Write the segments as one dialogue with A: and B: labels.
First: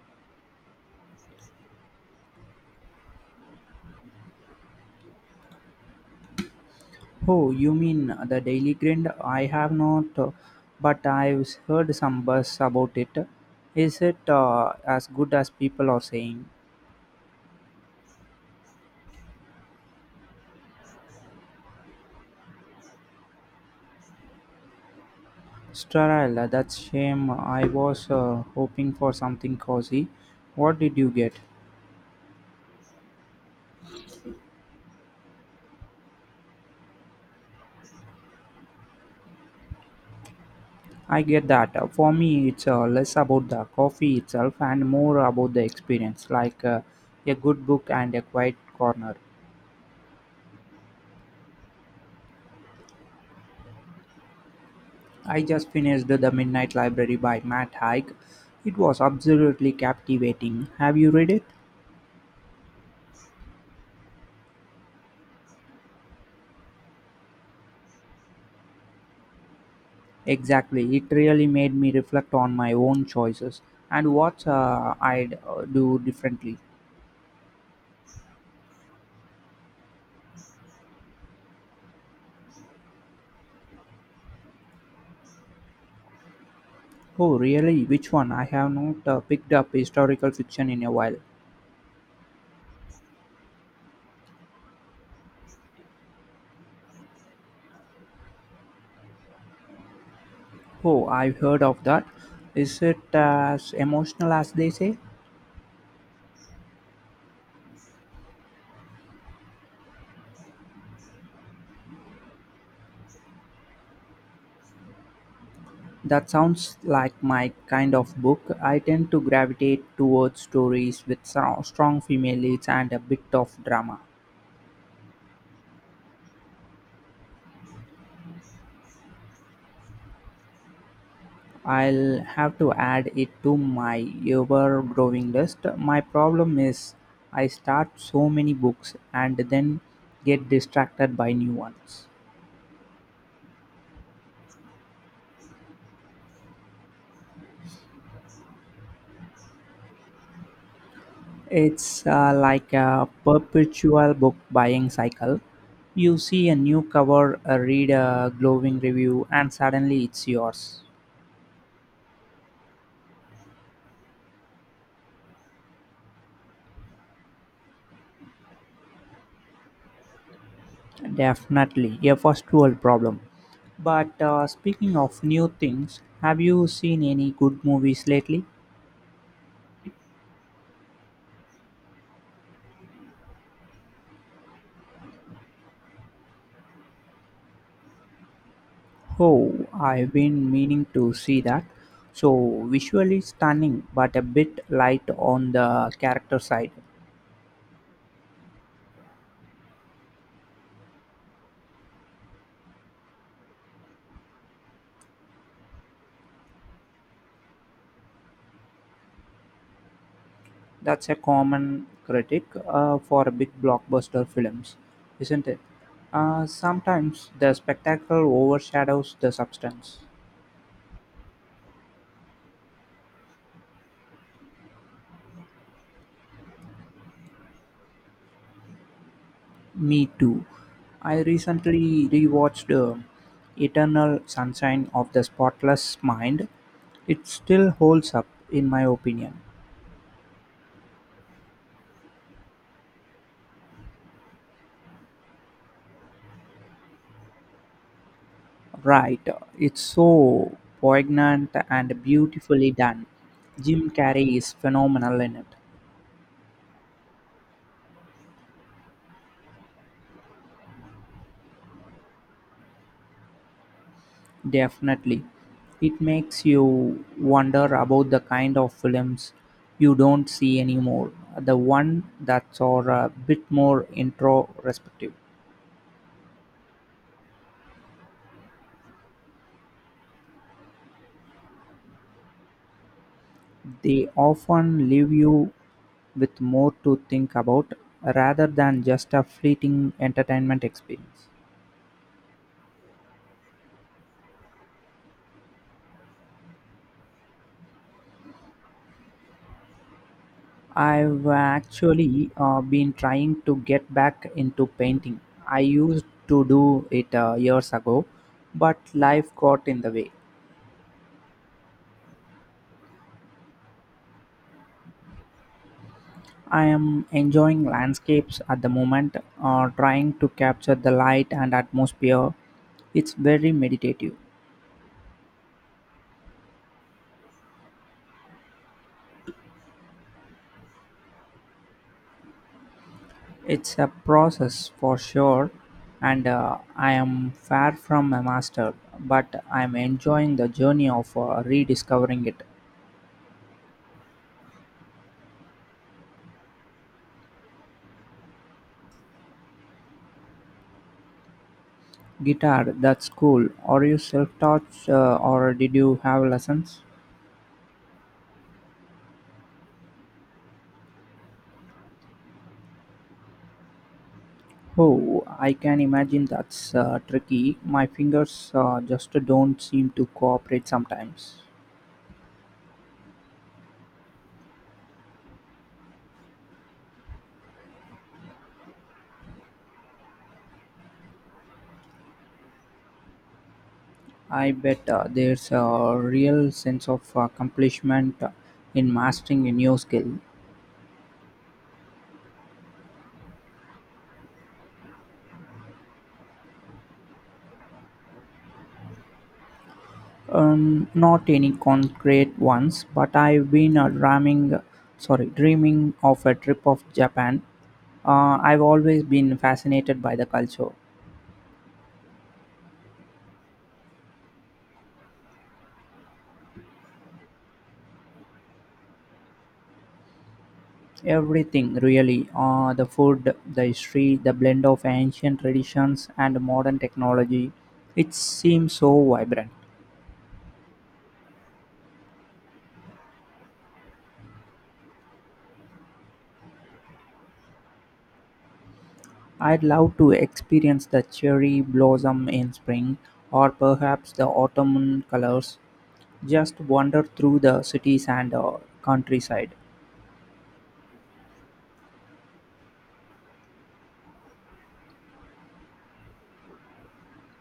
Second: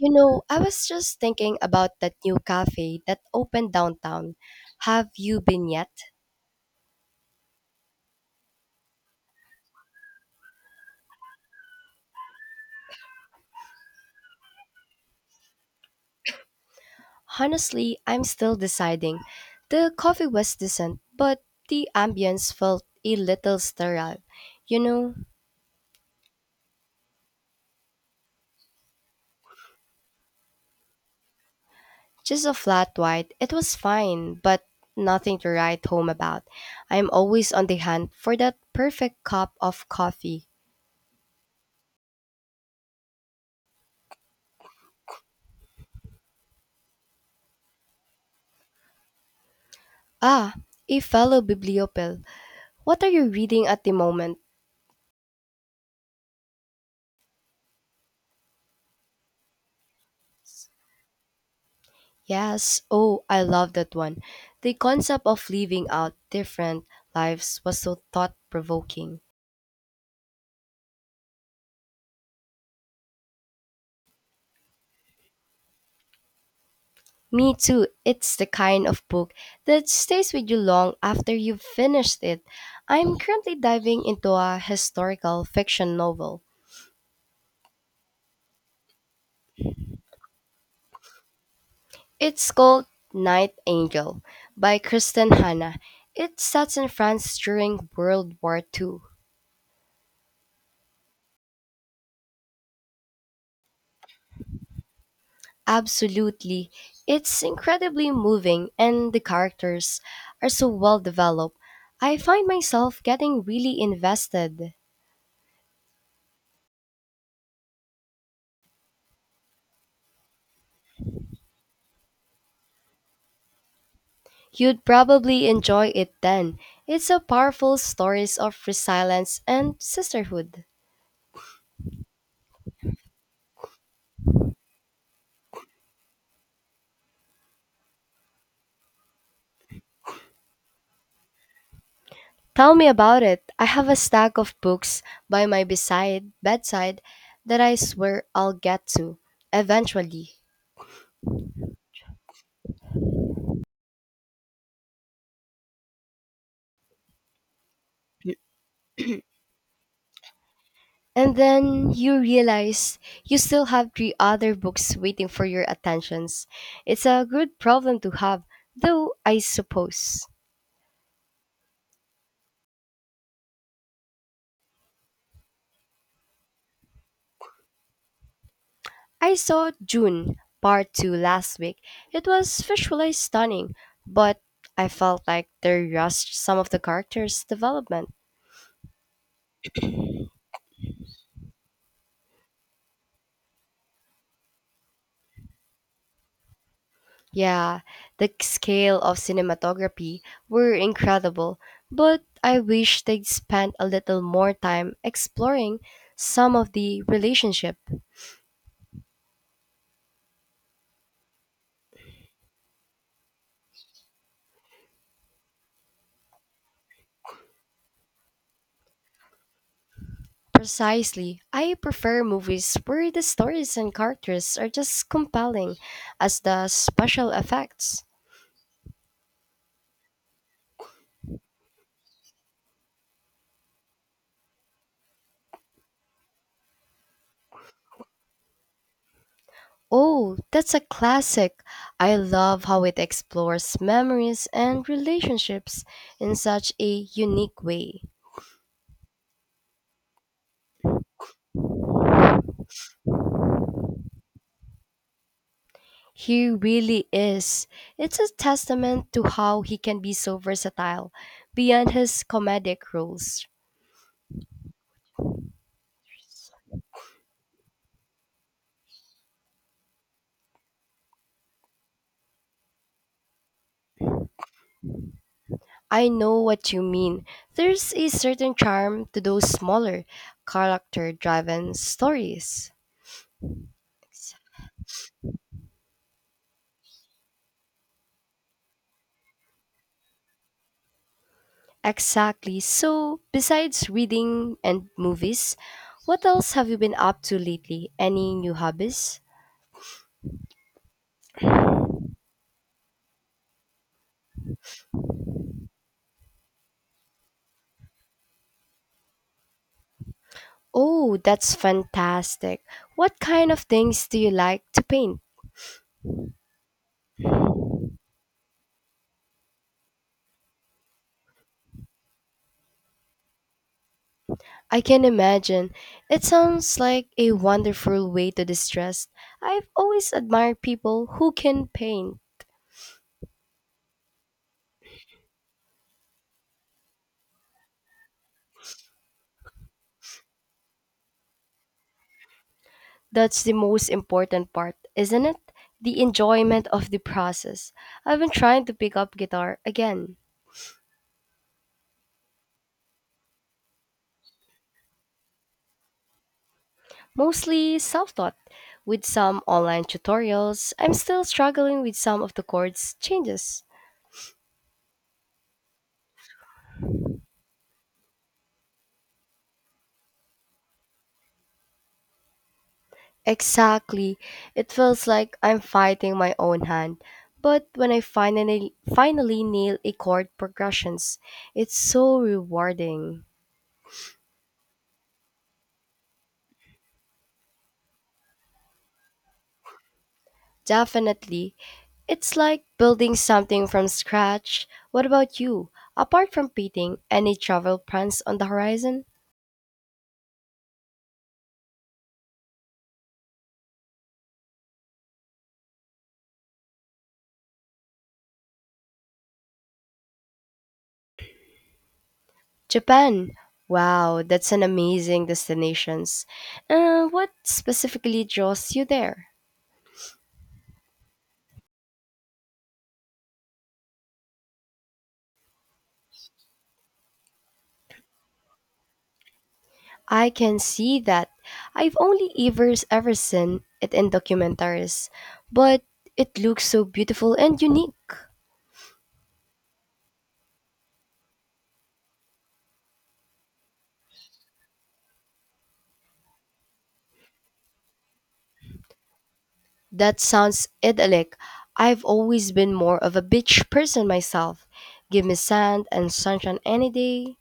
A: I was just thinking about that new cafe that opened downtown. Have you been yet?
B: Oh, you mean the Daily Grind? I have not. But I've heard some buzz about it. Is it as good as people are saying?
A: Honestly, I'm still deciding. The coffee was decent, but the ambience felt a little sterile. You know,
B: Sterile, that's shame. I was hoping for something cozy. What did you get?
A: just a flat white. It was fine, but nothing to write home about. I'm always on the hunt for that perfect cup of coffee.
B: I get that. For me, it's less about the coffee itself and more about the experience, like a good book and a quiet corner.
A: Ah, a fellow bibliophile. What are you reading at the moment?
B: I just finished The Midnight Library by Matt Haig. It was absolutely captivating. Have you read it?
A: Yes, oh, I love that one. The concept of living out different lives was so thought provoking.
B: Exactly. It really made me reflect on my own choices and what I'd do differently.
A: Me too, it's the kind of book that stays with you long after you've finished it. I'm currently diving into a historical fiction novel.
B: Oh, really? Which one? I have not picked up historical fiction in a while.
A: It's called Night Angel by Kristen Hanna. It's set in France during World War Two.
B: Oh, I've heard of that. Is it as emotional as they say?
A: Absolutely. It's incredibly moving and the characters are so well developed. I find myself getting really invested.
B: That sounds like my kind of book. I tend to gravitate towards stories with strong female leads and a bit of drama.
A: You'd probably enjoy it then. It's a powerful stories of resilience and sisterhood.
B: I'll have to add it to my ever growing list. My problem is I start so many books and then get distracted by new ones.
A: Tell me about it. I have a stack of books by my beside bedside that I swear I'll get to eventually.
B: It's like a perpetual book buying cycle. You see a new cover, read a glowing review, and suddenly it's yours.
A: And then you realize you still have three other books waiting for your attentions. It's a good problem to have, though, I suppose.
B: Definitely a first world problem. But speaking of new things, have you seen any good movies lately?
A: I saw June Part 2 last week. It was visually stunning, but I felt like they rushed some of the characters' development.
B: Oh, I've been meaning to see that. So visually stunning, but a bit light on the character side.
A: Yeah, the scale of cinematography were incredible, but I wish they'd spent a little more time exploring some of the relationship.
B: That's a common critic for big blockbuster films, isn't it? Sometimes the spectacle overshadows the substance.
A: Precisely. I prefer movies where the stories and characters are just compelling as the special effects.
B: Me too. I recently rewatched Eternal Sunshine of the Spotless Mind. It still holds up, in my opinion.
A: Oh, that's a classic. I love how it explores memories and relationships in such a unique way.
B: Right, it's so poignant and beautifully done. Jim Carrey is phenomenal in it,
A: He really is. It's a testament to how he can be so versatile beyond his comedic roles.
B: definitely. It makes you wonder about the kind of films you don't see anymore, the one that's are a bit more introspective.
A: I know what you mean. There's a certain charm to those smaller, character driven stories.
B: They often leave you with more to think about rather than just a fleeting entertainment experience.
A: Exactly. So, besides reading and movies, what else have you been up to lately? Any new hobbies?
B: I've actually been trying to get back into painting. I used to do it years ago, but life got in the way.
A: Oh, that's fantastic. What kind of things do you like to paint?
B: I am enjoying landscapes at the moment, trying to capture the light and atmosphere. It's very meditative.
A: I can imagine. It sounds like a wonderful way to distress. I've always admired people who can paint.
B: It's a process for sure, and I am far from a master, but I'm enjoying the journey of rediscovering it.
A: That's the most important part, isn't it? The enjoyment of the process. I've been trying to pick up guitar again,
B: Guitar, that's cool. Are you self-taught or did you have lessons?
A: mostly self taught, with some online tutorials. I'm still struggling with some of the chords changes.
B: Oh, I can imagine that's tricky. My fingers just don't seem to cooperate sometimes.
A: Exactly. It feels like I'm fighting my own hand. But when I finally nail a chord progressions, it's so rewarding.
B: I bet there's a real sense of accomplishment in mastering a new skill.
A: Definitely. It's like building something from scratch. What about you? Apart from painting, any travel plans on the horizon?
B: Not any concrete ones, but I've been dreaming of a trip of Japan. I've always been fascinated by the culture.
A: Japan. Wow, that's an amazing destination. What specifically draws you there?
B: Everything, really the food, the history, the blend of ancient traditions and modern technology. It seems so vibrant.
A: I can see that. I've only ever seen it in documentaries, but it looks so beautiful and unique.
B: I'd love to experience the cherry blossom in spring or perhaps the autumn colors. Just wander through the cities and countryside.
A: That sounds idyllic. I've always been more of a beach person myself. Give me sand and sunshine any day.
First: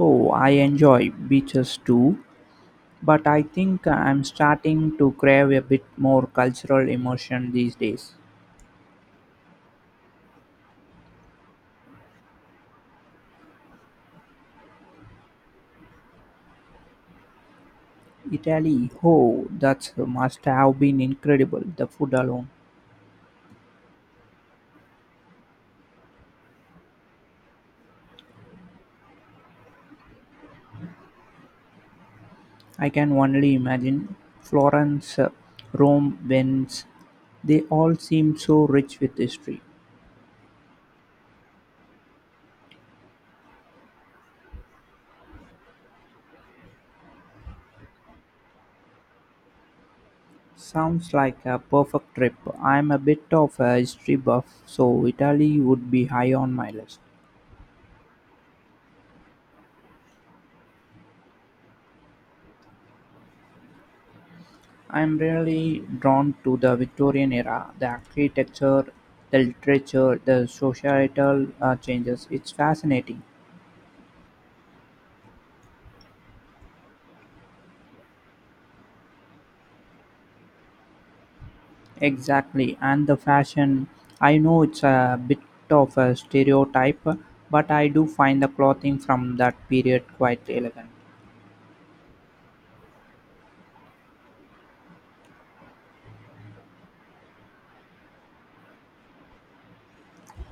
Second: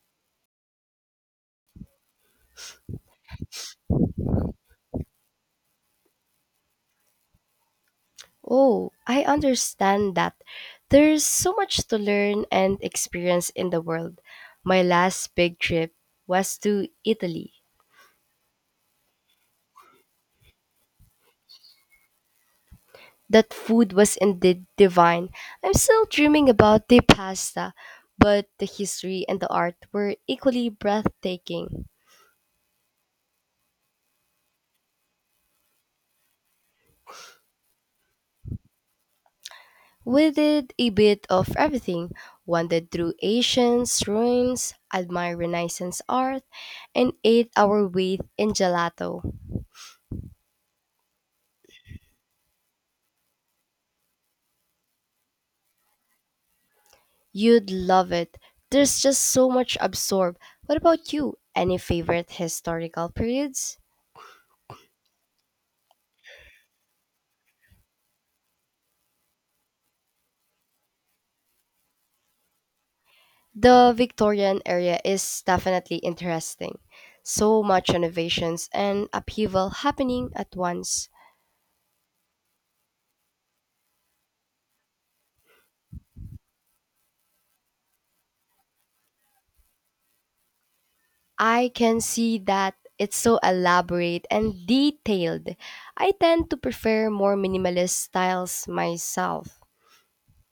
B: Oh, I enjoy beaches too, but I think I'm starting to crave a bit more cultural immersion these days.
A: Oh, I understand that. There's so much to learn and experience in the world. My last big trip was to Italy.
B: Italy, oh, that must have been incredible, the food alone.
A: That food was indeed divine. I'm still dreaming about the pasta, but the history and the art were equally breathtaking.
B: I can only imagine Florence, Rome, Venice. They all seem so rich with history.
A: We did a bit of everything, wandered through ancient ruins, admired Renaissance art, and ate our weight in gelato.
B: Sounds like a perfect trip. I'm a bit of a history buff, so Italy would be high on my list.
A: You'd love it. There's just so much absorbed. What about you? Any favorite historical periods?
B: I'm really drawn to the Victorian era, the architecture, the literature, the societal changes. It's fascinating.
A: The Victorian era is definitely interesting. So much innovations and upheaval happening at once.
B: Exactly, and the fashion. I know it's a bit of a stereotype, but I do find the clothing from that period quite elegant.
A: I can see that it's so elaborate and detailed. I tend to prefer more minimalist styles myself.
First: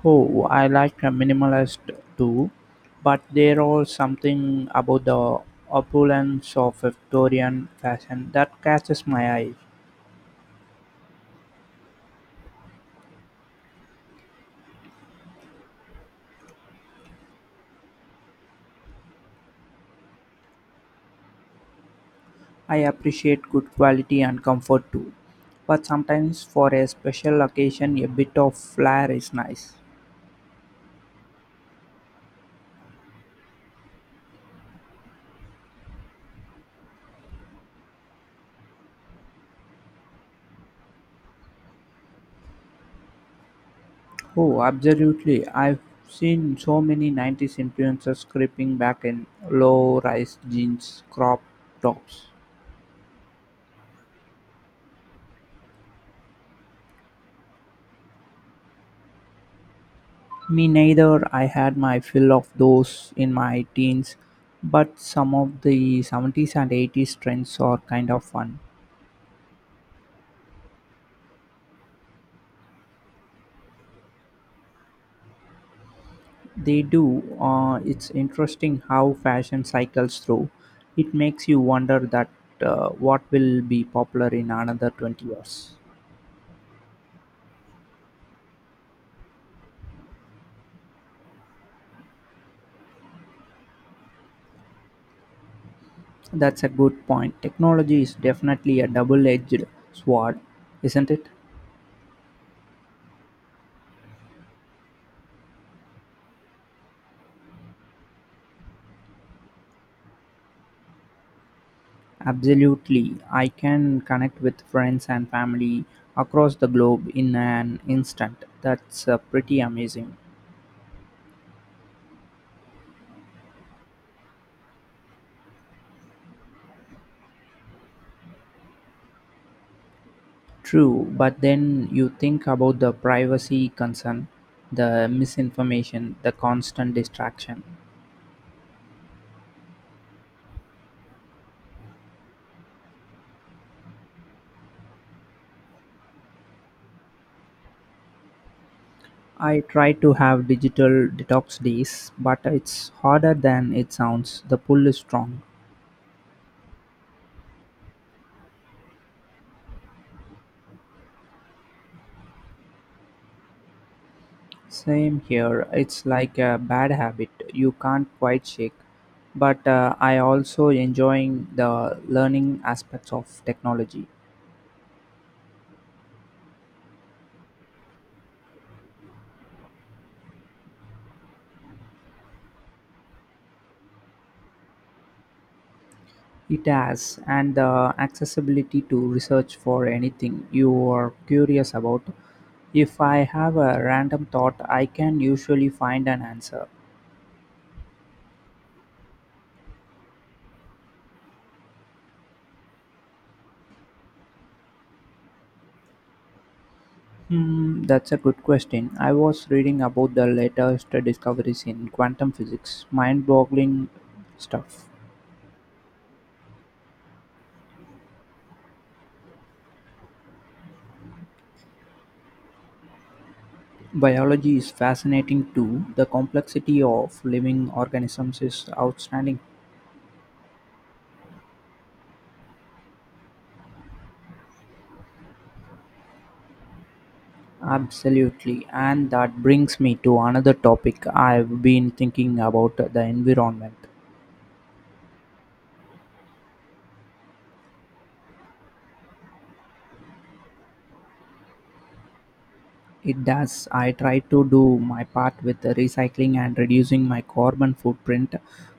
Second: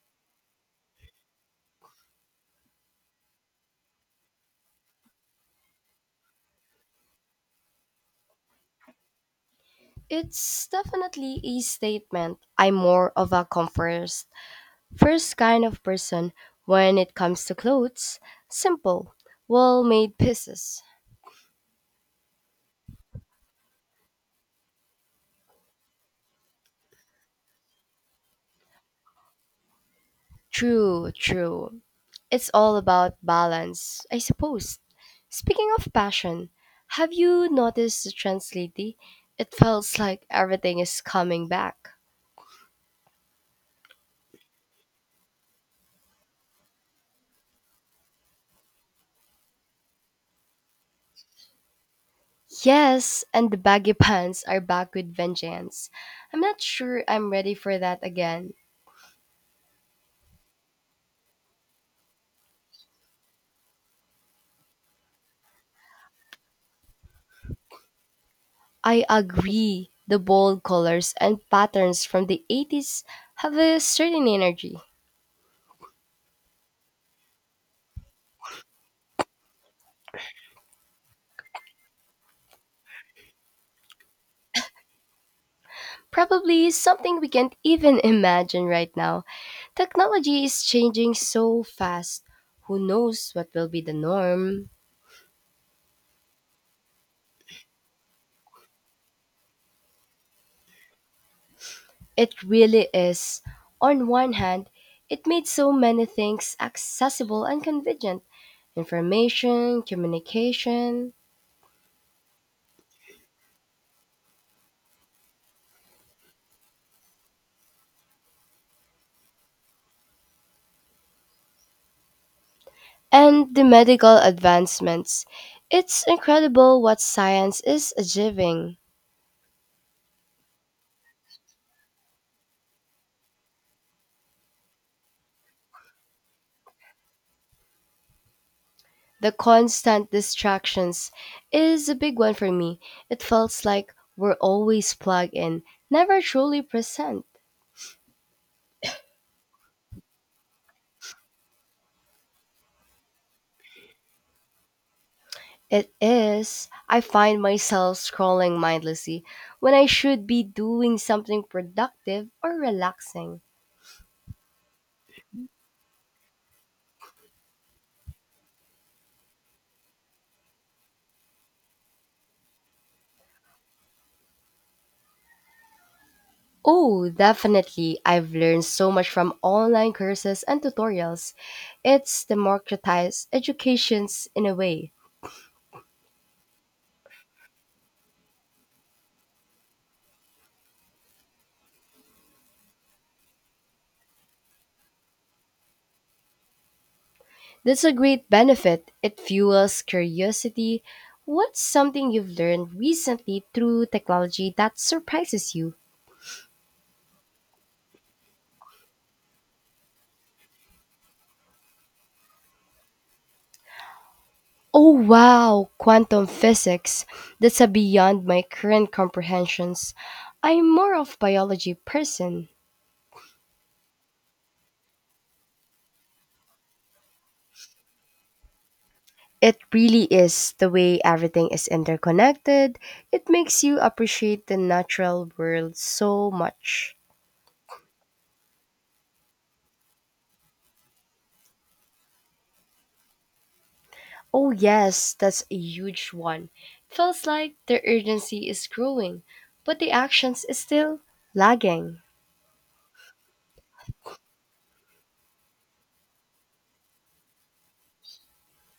B: Oh, I like a minimalist too, but there are something about the opulence of Victorian fashion that catches my eye.
A: It's definitely a statement. I'm more of a comfort first kind of person when it comes to clothes. Simple, well made pieces.
B: I appreciate good quality and comfort too, but sometimes for a special occasion, a bit of flair is nice.
A: True, true. It's all about balance, I suppose. Speaking of passion, have you noticed the trends lately? It feels like everything is coming back.
B: Oh, absolutely. I've seen so many 90s influencers creeping back in low rise jeans, crop tops.
A: Yes, and the baggy pants are back with vengeance. I'm not sure I'm ready for that again.
B: Me neither. I had my fill of those in my teens, but some of the 70s and 80s trends are kind of fun.
A: I agree. The bold colors and patterns from the 80s have a certain energy.
B: They do. It's interesting how fashion cycles through. It makes you wonder that what will be popular in another 20 years.
A: Probably something we can't even imagine right now. Technology is changing so fast. Who knows what will be the norm?
B: That's a good point. Technology is definitely a double edged sword, isn't it?
A: It really is. On one hand, it made so many things accessible and convenient information, communication,
B: Absolutely. I can connect with friends and family across the globe in an instant. That's pretty amazing.
A: and the medical advancements. It's incredible what science is achieving.
B: True, but then you think about the privacy concern, the misinformation, the constant distraction.
A: The constant distractions is a big one for me. It feels like we're always plugged in, never truly present.
B: I try to have digital detox days, but it's harder than it sounds. The pull is strong.
A: It is. I find myself scrolling mindlessly when I should be doing something productive or relaxing.
B: Same here. It's like a bad habit you can't quite shake. But I also enjoying the learning aspects of technology.
A: Oh, definitely. I've learned so much from online courses and tutorials. It's democratized educations in a way.
B: It has and the accessibility to research for anything you are curious about. If I have a random thought, I can usually find an answer.
A: That's a great benefit. It fuels curiosity. What's something you've learned recently through technology that surprises you?
B: Hmm, that's a good question. I was reading about the latest discoveries in quantum physics. Mind-boggling stuff.
A: Oh wow, quantum physics. That's a beyond my current comprehensions. I'm more of biology person.
B: Biology is fascinating too. The complexity of living organisms is outstanding.
A: It really is the way everything is interconnected. It makes you appreciate the natural world so much.
B: Absolutely. And that brings me to another topic I've been thinking about the environment.
A: Oh yes, that's a huge one. Feels like the urgency is growing, but the actions is still lagging.
B: It does. I try to do my part with the recycling and reducing my carbon footprint,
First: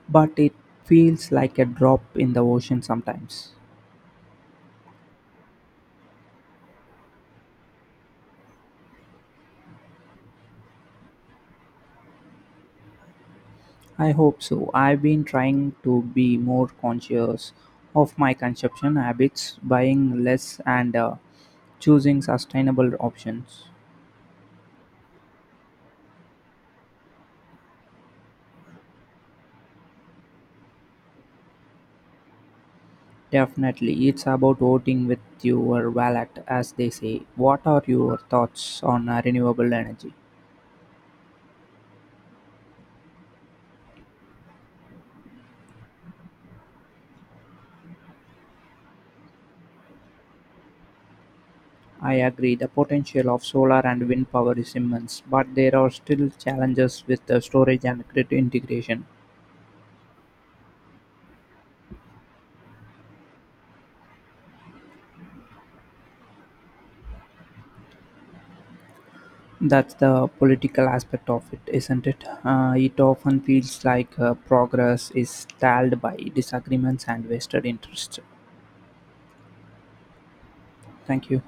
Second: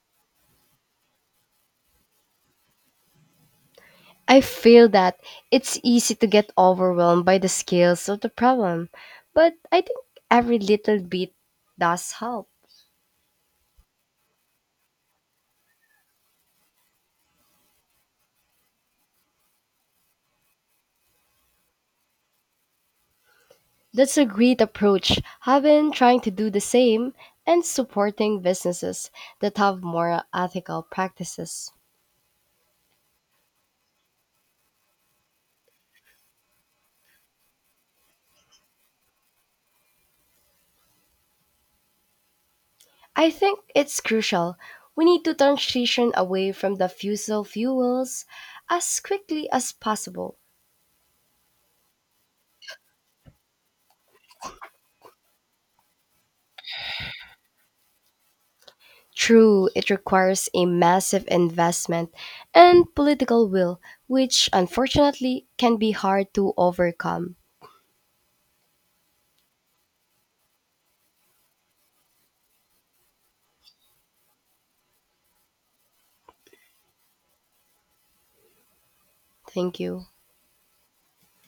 B: but it feels like a drop in the ocean sometimes.
A: I feel that it's easy to get overwhelmed by the scales of the problem, but I think every little bit does help.
B: I hope so. I've been trying to be more conscious of my consumption habits, buying less and choosing sustainable options.
A: That's a great approach. I've been trying to do the same and supporting businesses that have more ethical practices.
B: Definitely, it's about voting with your wallet, as they say. What are your thoughts on renewable energy?
A: I think it's crucial. We need to transition away from the fossil fuels as quickly as possible.
B: I agree, the potential of solar and wind power is immense, but there are still challenges with the storage and grid integration.
A: True, it requires a massive investment and political will, which unfortunately can be hard to overcome.
B: That's the political aspect of it, isn't it? It often feels like progress is stalled by disagreements and vested interests.
A: Thank you.
B: Thank you.